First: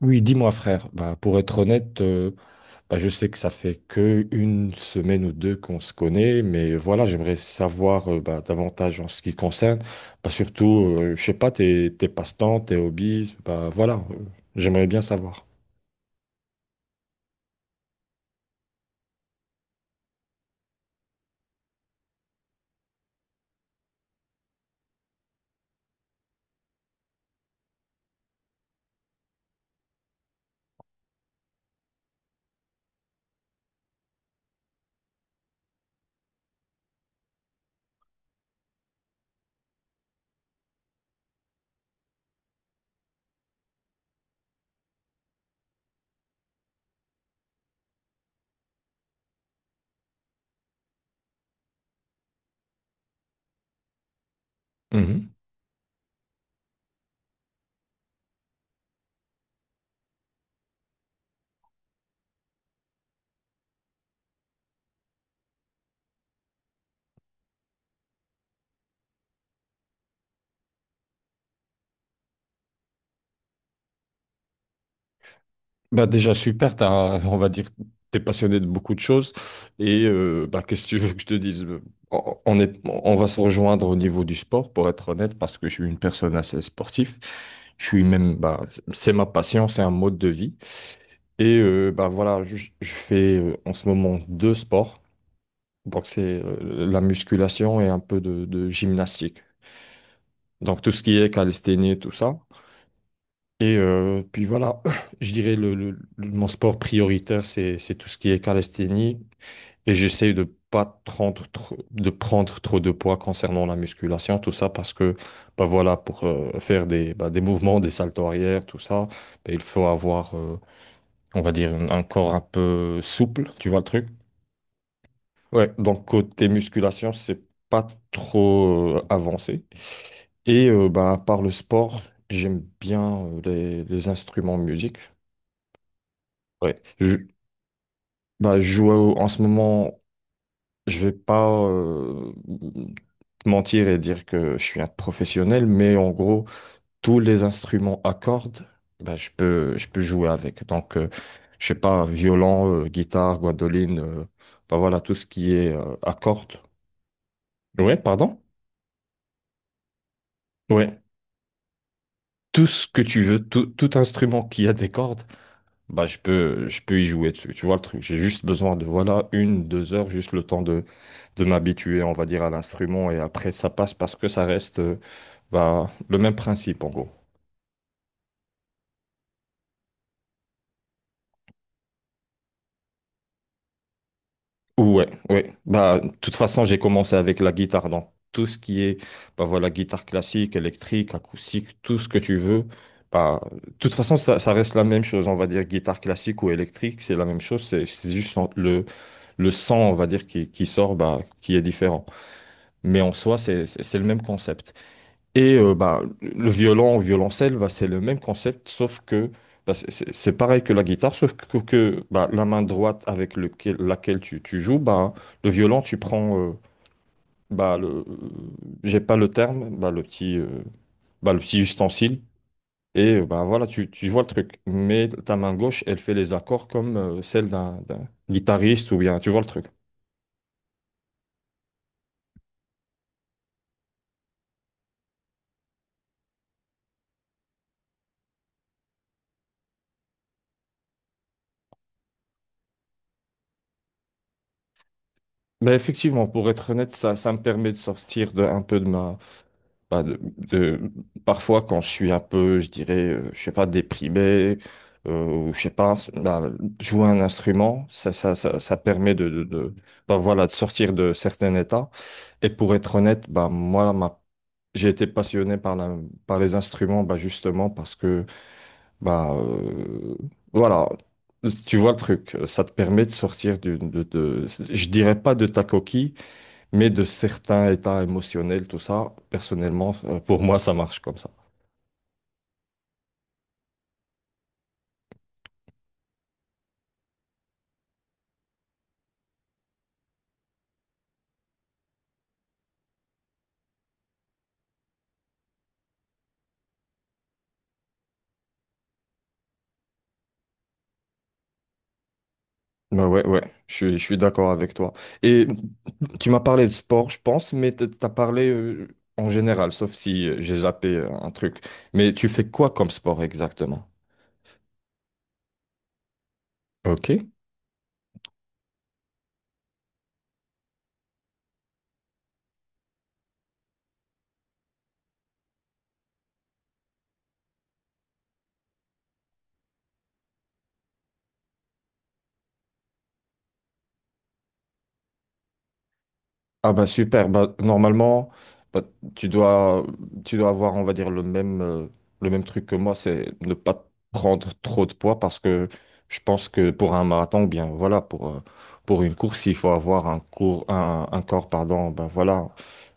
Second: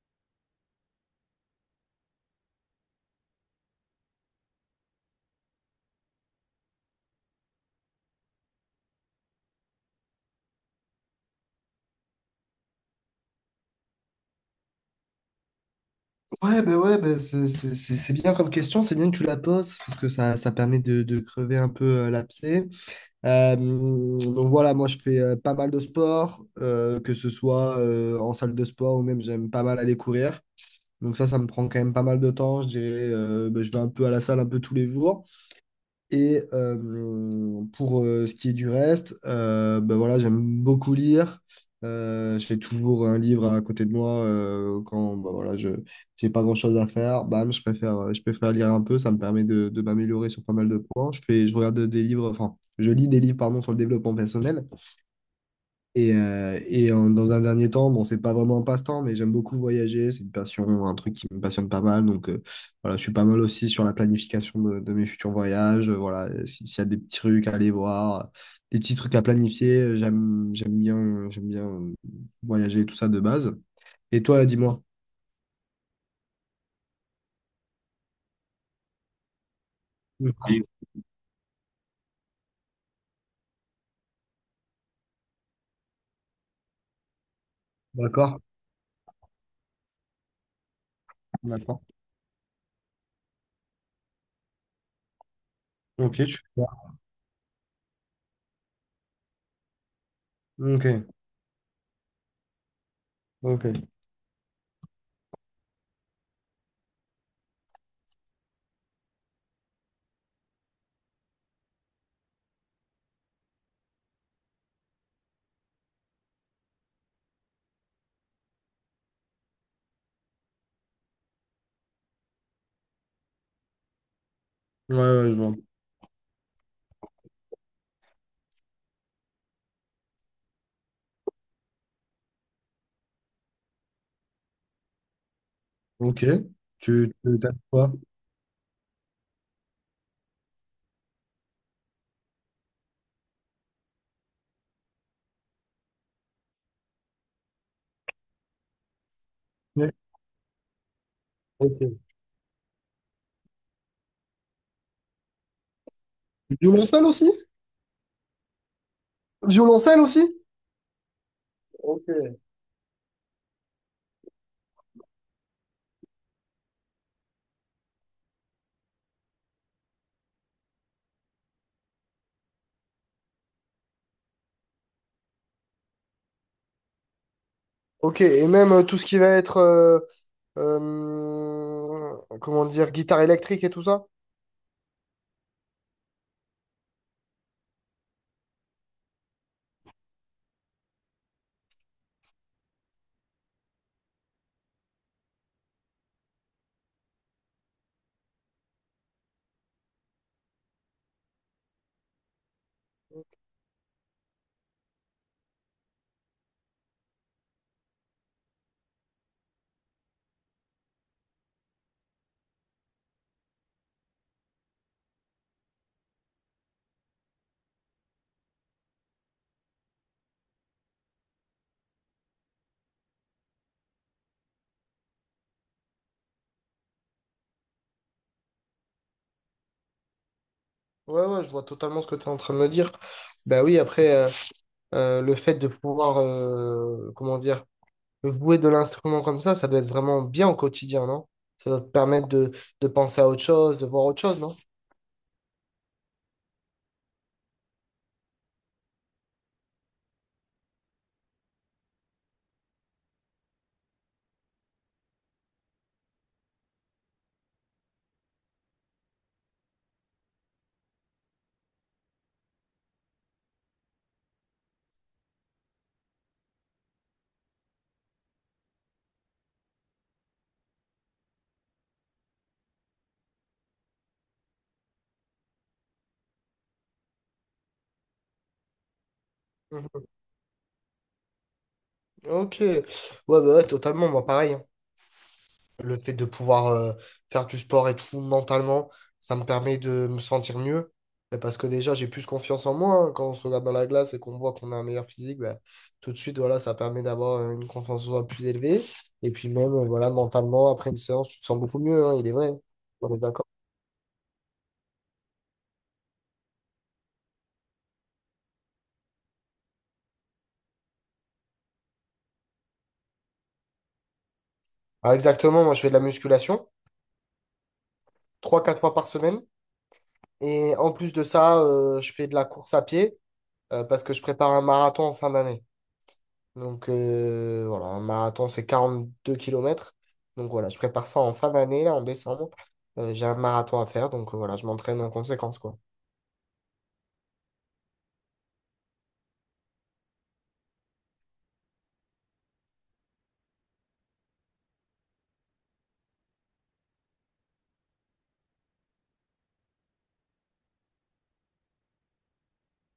Oui, dis-moi frère, bah, pour être honnête, bah, je sais que ça fait que une semaine ou deux qu'on se connaît, mais voilà, j'aimerais savoir bah, davantage en ce qui concerne, bah, surtout, je sais pas, tes passe-temps, tes hobbies, bah, voilà, j'aimerais bien savoir. Ouais, ben c'est bien comme question, c'est bien que tu la poses, parce que ça permet de crever un peu l'abcès. Donc voilà, moi je fais pas mal de sport, que ce soit en salle de sport ou même j'aime pas mal aller courir. Donc ça me prend quand même pas mal de temps, je dirais, ben, je vais un peu à la salle un peu tous les jours. Et pour ce qui est du reste, ben voilà, j'aime beaucoup lire. J'ai toujours un livre à côté de moi quand ben voilà, je j'ai pas grand-chose à faire. Bam, je préfère lire un peu. Ça me permet de m'améliorer sur pas mal de points. Je fais, je regarde des livres, enfin, je lis des livres pardon, sur le développement personnel. Et, et dans un dernier temps, bon, c'est pas vraiment un passe-temps, mais j'aime beaucoup voyager. C'est une passion, un truc qui me passionne pas mal. Donc, voilà, je suis pas mal aussi sur la planification de mes futurs voyages. Voilà, s'il y a des petits trucs à aller voir, des petits trucs à planifier, j'aime bien voyager, tout ça de base. Et toi, dis-moi. Bah déjà super, on va dire t'es passionné de beaucoup de choses et bah, Mm. qu'est-ce que tu veux que je te dise? On est, on va se rejoindre au niveau du sport pour être honnête parce que je suis une personne assez sportive. Je suis même D'accord, bah c'est ma passion, c'est un mode de vie et d'accord. Bah voilà je fais en ce moment deux sports donc Ok, tu c'est fais quoi? La musculation et un peu de gymnastique donc Ok, tout ce qui est calisthénie tout ça. ok. Ouais, Et puis voilà, je dirais mon sport prioritaire, c'est tout ce qui est calisthénie. Et j'essaye de pas prendre trop, de prendre trop de poids concernant la musculation, tout ça, parce que bah voilà, pour faire des, bah, des mouvements, des saltos arrière, tout ça, bah, il faut avoir, on va dire, un corps un peu souple, tu vois le truc? ouais, je vois. Ouais, donc côté musculation, c'est pas trop avancé. Et bah, par le sport, j'aime bien les instruments de musique. Ok. Ouais. Tu tapes quoi? Bah, en ce moment, je vais pas te mentir et dire que je suis un professionnel, mais en gros, tous les instruments à cordes, bah, je Ouais. peux jouer avec. Donc, je sais pas, Ok. violon, guitare, guadoline, bah voilà, tout ce qui est à cordes. Violoncelle aussi? Ouais, pardon? Violoncelle aussi? Ouais. Ok, Tout ce que tu veux, tout instrument qui a des cordes, bah, je peux y jouer dessus. Tu vois le truc? J'ai juste besoin de, voilà, une, deux heures, juste le temps de m'habituer, on va dire, à l'instrument et après ça passe parce que ça reste bah, le même principe en gros. ok, et même tout ce qui va être, comment dire, guitare électrique et tout ça? Ouais, ouais. Bah, de toute façon, j'ai commencé avec la guitare, donc tout ce qui est, bah voilà, guitare classique, électrique, acoustique, tout ce que tu veux. Bah, de toute façon, ça reste la même chose, on va dire, guitare classique ou électrique, c'est la même chose, c'est juste le son, on va dire, qui sort, bah, qui est différent. Mais en soi, c'est le même concept. Et bah, le violon, violoncelle, bah, c'est le même concept, sauf que bah, c'est pareil que la guitare, sauf que, bah, la main droite laquelle tu joues, bah, le violon, tu prends bah, j'ai pas le terme, bah, le petit ustensile, et bah, voilà, tu vois le truc. Mais ta main gauche, elle fait les accords comme celle d'un guitariste, ou bien, tu vois le truc. Ouais, ouais, je vois totalement ce que tu es en train de me dire. Bah oui, après, le fait de pouvoir, comment dire, jouer de l'instrument comme ça doit être vraiment bien au quotidien, non? Ça doit te permettre de penser à autre chose, de voir autre chose, non? Bah, effectivement, pour être honnête, ça me permet de sortir de, un peu de ma Bah, parfois, quand je suis un peu, je dirais, je sais pas, déprimé, ou je sais pas, bah, jouer un instrument, ça permet bah, voilà, de sortir de certains états. Et pour être honnête, bah, moi, j'ai été passionné par par les instruments, bah, justement, parce que, bah, voilà, tu vois le truc, ça te permet de sortir de, je dirais pas de ta coquille, mais de certains états émotionnels, tout ça, personnellement, Mhm. Pour moi, ça marche comme ça. Ok, ouais, bah ouais, totalement, moi pareil, hein. Le fait de pouvoir faire du sport et tout mentalement, ça me permet de me sentir mieux. Et parce que déjà, j'ai plus confiance en moi, hein. Quand on se regarde dans la glace et qu'on voit qu'on a un meilleur physique, bah, tout de suite, voilà, ça permet d'avoir une confiance en soi plus élevée. Et puis même, voilà, mentalement, après une séance, tu te sens beaucoup mieux, hein, il est vrai. Bah On est ouais, ouais, d'accord. Je suis d'accord avec toi. Et tu m'as parlé de sport, je pense, mais t'as parlé en général, sauf si j'ai zappé un truc. Mais tu fais quoi comme sport exactement? Alors exactement, moi, je fais de la musculation Ok. 3 4 fois par semaine. Et en plus de ça, je fais de la course à pied parce que je prépare un marathon en fin d'année. Donc voilà, un marathon, c'est 42 kilomètres. Donc voilà, je prépare ça en fin d'année, là, en décembre. J'ai un marathon à faire, donc voilà, je m'entraîne en conséquence, quoi. Ah bah super, bah, normalement bah, tu dois tu dois avoir on va dire le même truc que moi, c'est ne pas prendre trop de poids parce que je pense que pour un marathon ou bien voilà pour une course, il faut avoir un cours un corps pardon, bah voilà,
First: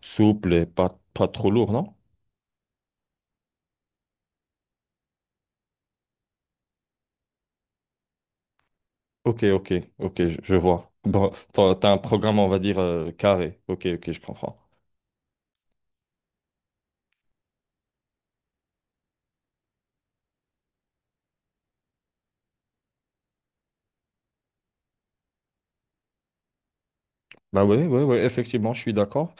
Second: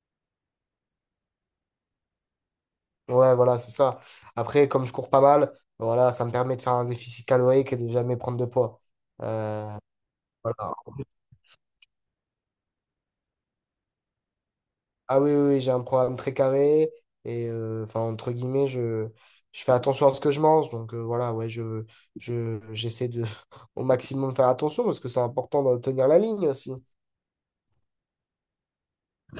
souple et pas pas trop lourd, non? Voilà, ça. Après, voilà, quoi. OK, OK, Euh, OK, je voilà. vois. Bon, t'as un programme on va dire carré. OK, OK, je comprends. Ah oui, j'ai un projet, et enfin, je, je pense, donc ah ouais, j'essaie de au maximum faire attention, parce que c'est important de tenir la ligne aussi. Bah ouais, ouais, ouais, effectivement, je suis d'accord.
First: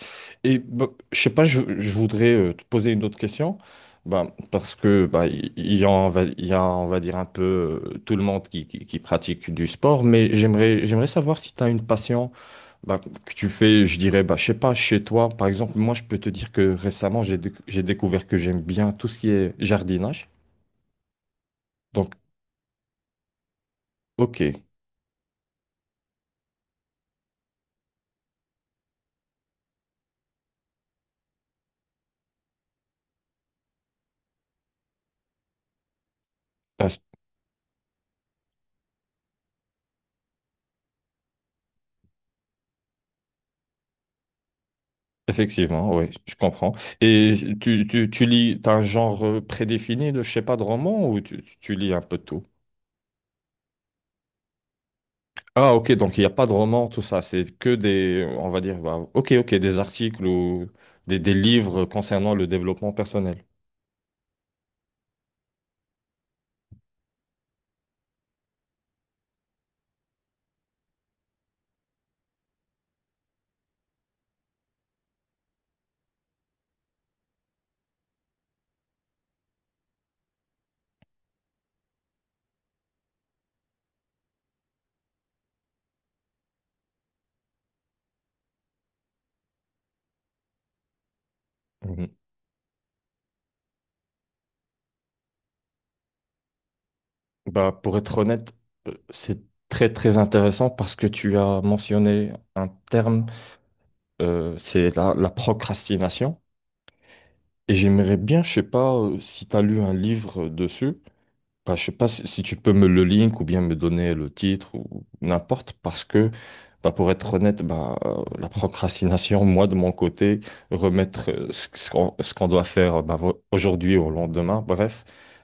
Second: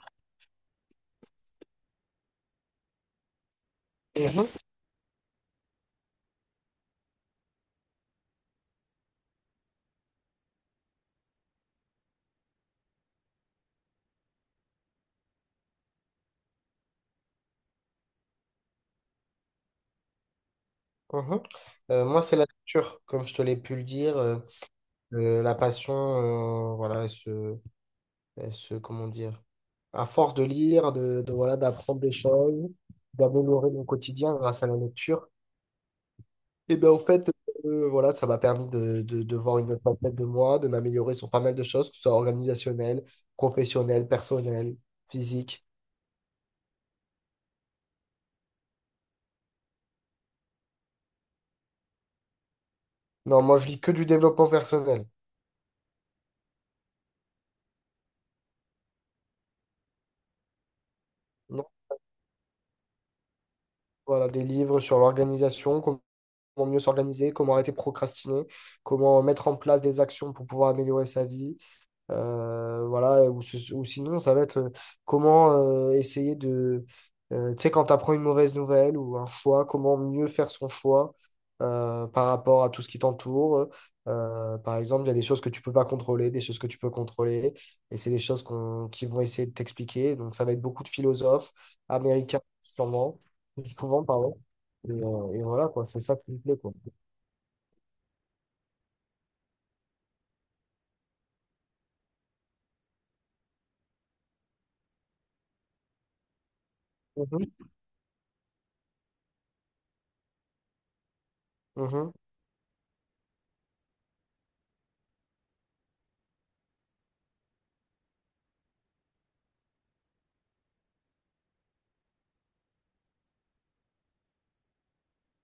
Et bah, je sais pas, je voudrais te poser une autre question, bah, Mhm. parce que bah, il y a, on va dire un peu tout le monde qui pratique du sport, mais j'aimerais savoir si tu as une passion bah, que tu fais, je dirais, bah, je sais pas, chez toi. Par exemple, moi, je peux te dire que récemment, j'ai découvert que j'aime bien tout ce qui est jardinage. Mhm. Donc, Moi, c'est la lecture, comme je te l'ai pu le dire. Ok. La passion, voilà, elle se, comment dire, à force de lire, voilà, d'apprendre des choses, d'améliorer mon quotidien grâce à la lecture, et bien Bah, au fait, voilà, ça m'a permis de voir une autre facette de moi, de m'améliorer sur pas mal de choses, que ce soit organisationnel, professionnel, personnel, physique. effectivement, oui, je comprends. Et tu lis, t'as un genre prédéfini de, je sais pas, de roman ou tu lis un peu de tout? Non, moi je lis que du développement personnel. Ah, ok, donc il n'y a pas de roman, tout ça, c'est que des, on va dire, bah, ok, des articles ou des Non, livres concernant le développement personnel. voilà, des livres sur l'organisation, comment mieux s'organiser, comment arrêter de procrastiner, comment mettre en place des actions pour pouvoir améliorer sa vie. Voilà, ou, ou sinon, ça va être comment essayer de. Tu sais, quand tu apprends une mauvaise nouvelle ou un choix, comment mieux faire son choix par rapport à tout ce qui t'entoure. Par exemple, il y a des choses que tu peux pas contrôler, des choses que tu peux contrôler, et c'est des choses qui vont essayer de t'expliquer. Donc, ça va être beaucoup de philosophes Mhm. américains, sûrement, souvent, pardon. Et, et voilà, quoi, c'est ça qui me plaît, quoi. Bah, pour être honnête, c'est très intéressant parce que tu as mentionné un terme, c'est la procrastination. Mhm, Et j'aimerais bien, je sais pas, si tu as lu un livre dessus. Bah, je sais pas si, si tu peux me le link ou bien me donner le titre ou n'importe, parce que bah, pour être honnête, bah, la procrastination, moi de mon côté, remettre ce qu'on doit faire bah, aujourd'hui au lendemain, bref,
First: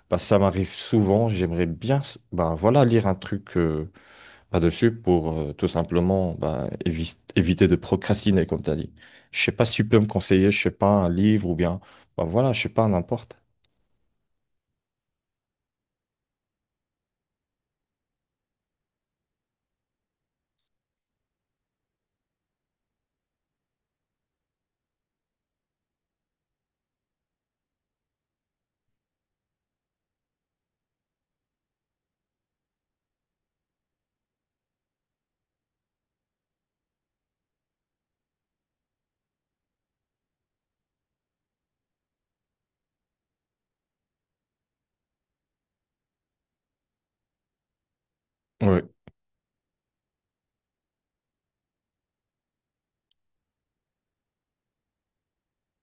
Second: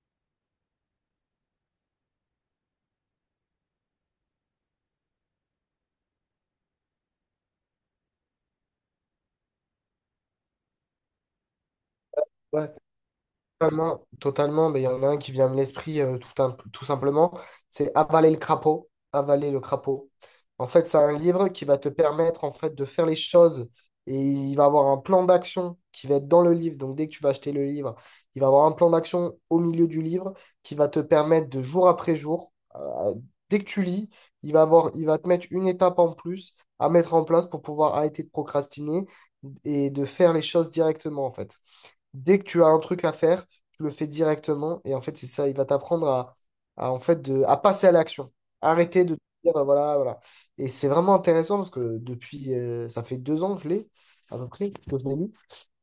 bah, ça m'arrive souvent. Bah, voilà, lire un truc là-dessus pour tout simplement bah, éviter de procrastiner, comme tu as dit. Je sais pas si tu peux me conseiller, je sais pas, un livre ou bien, bah, voilà, je sais mhm. pas, n'importe. Totalement, totalement, mais il y en a un qui vient de l'esprit tout, tout simplement, c'est avaler le crapaud, avaler le crapaud. En fait, c'est un livre qui va te permettre en fait de faire les choses et il va avoir un plan d'action qui va être dans le livre. Donc dès que tu vas acheter le livre, il va avoir un plan d'action au milieu du livre qui va te permettre de jour après jour, dès que tu lis, il va avoir, il va te mettre une étape en plus à mettre en place pour pouvoir arrêter de procrastiner et de faire les choses directement en fait dès que tu as un truc à faire, tu le fais directement. Et en fait, c'est ça, il va t'apprendre à, en fait, de, à passer à l'action. Ouais. Arrêter de te dire, bah, voilà, voilà. Et c'est vraiment intéressant parce que depuis, ça fait 2 ans que je l'ai, à peu près, que je l'ai lu.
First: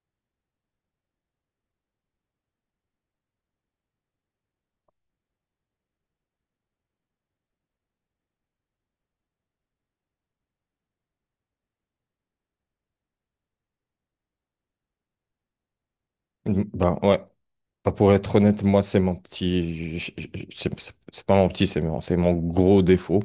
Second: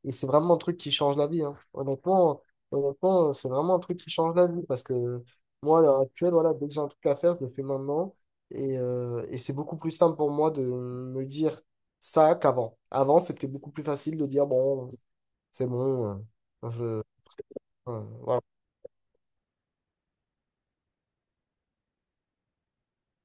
Et c'est vraiment un truc qui change la vie, hein. Honnêtement, honnêtement, c'est vraiment un truc qui change la vie parce que moi, à l'heure actuelle, voilà, dès que j'ai un truc à faire, je le fais maintenant. Et, et c'est beaucoup plus simple pour moi de me dire ça qu'avant. Avant, c'était beaucoup plus facile de dire, bon, c'est bon. Mm, euh, je, ben euh, ouais. Enfin, pour être voilà. honnête, moi, c'est mon petit. C'est c'est pas mon petit, c'est c'est mon gros défaut.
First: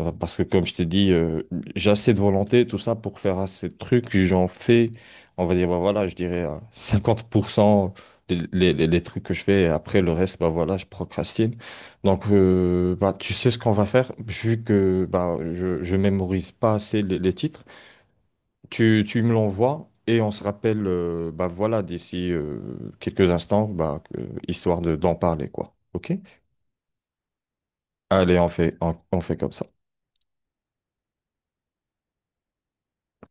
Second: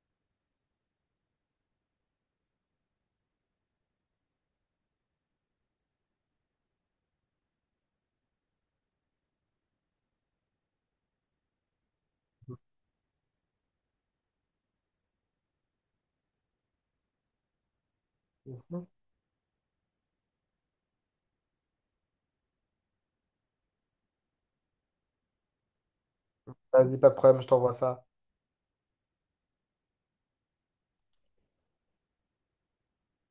Parce que, comme je t'ai dit, j'ai assez de volonté, tout ça, pour faire assez de trucs. J'en fais, on va dire, bah voilà, je dirais à 50% les trucs que je fais. Et après, le reste, bah voilà, je procrastine. Donc, bah, tu sais ce qu'on va faire. Vu que bah, je mémorise pas assez les titres, tu me l'envoies et on se rappelle, bah voilà, d'ici quelques instants, bah, histoire de, d'en parler, quoi. OK? Vas-y, pas de problème, je t'envoie ça. Allez, on fait, on fait comme ça.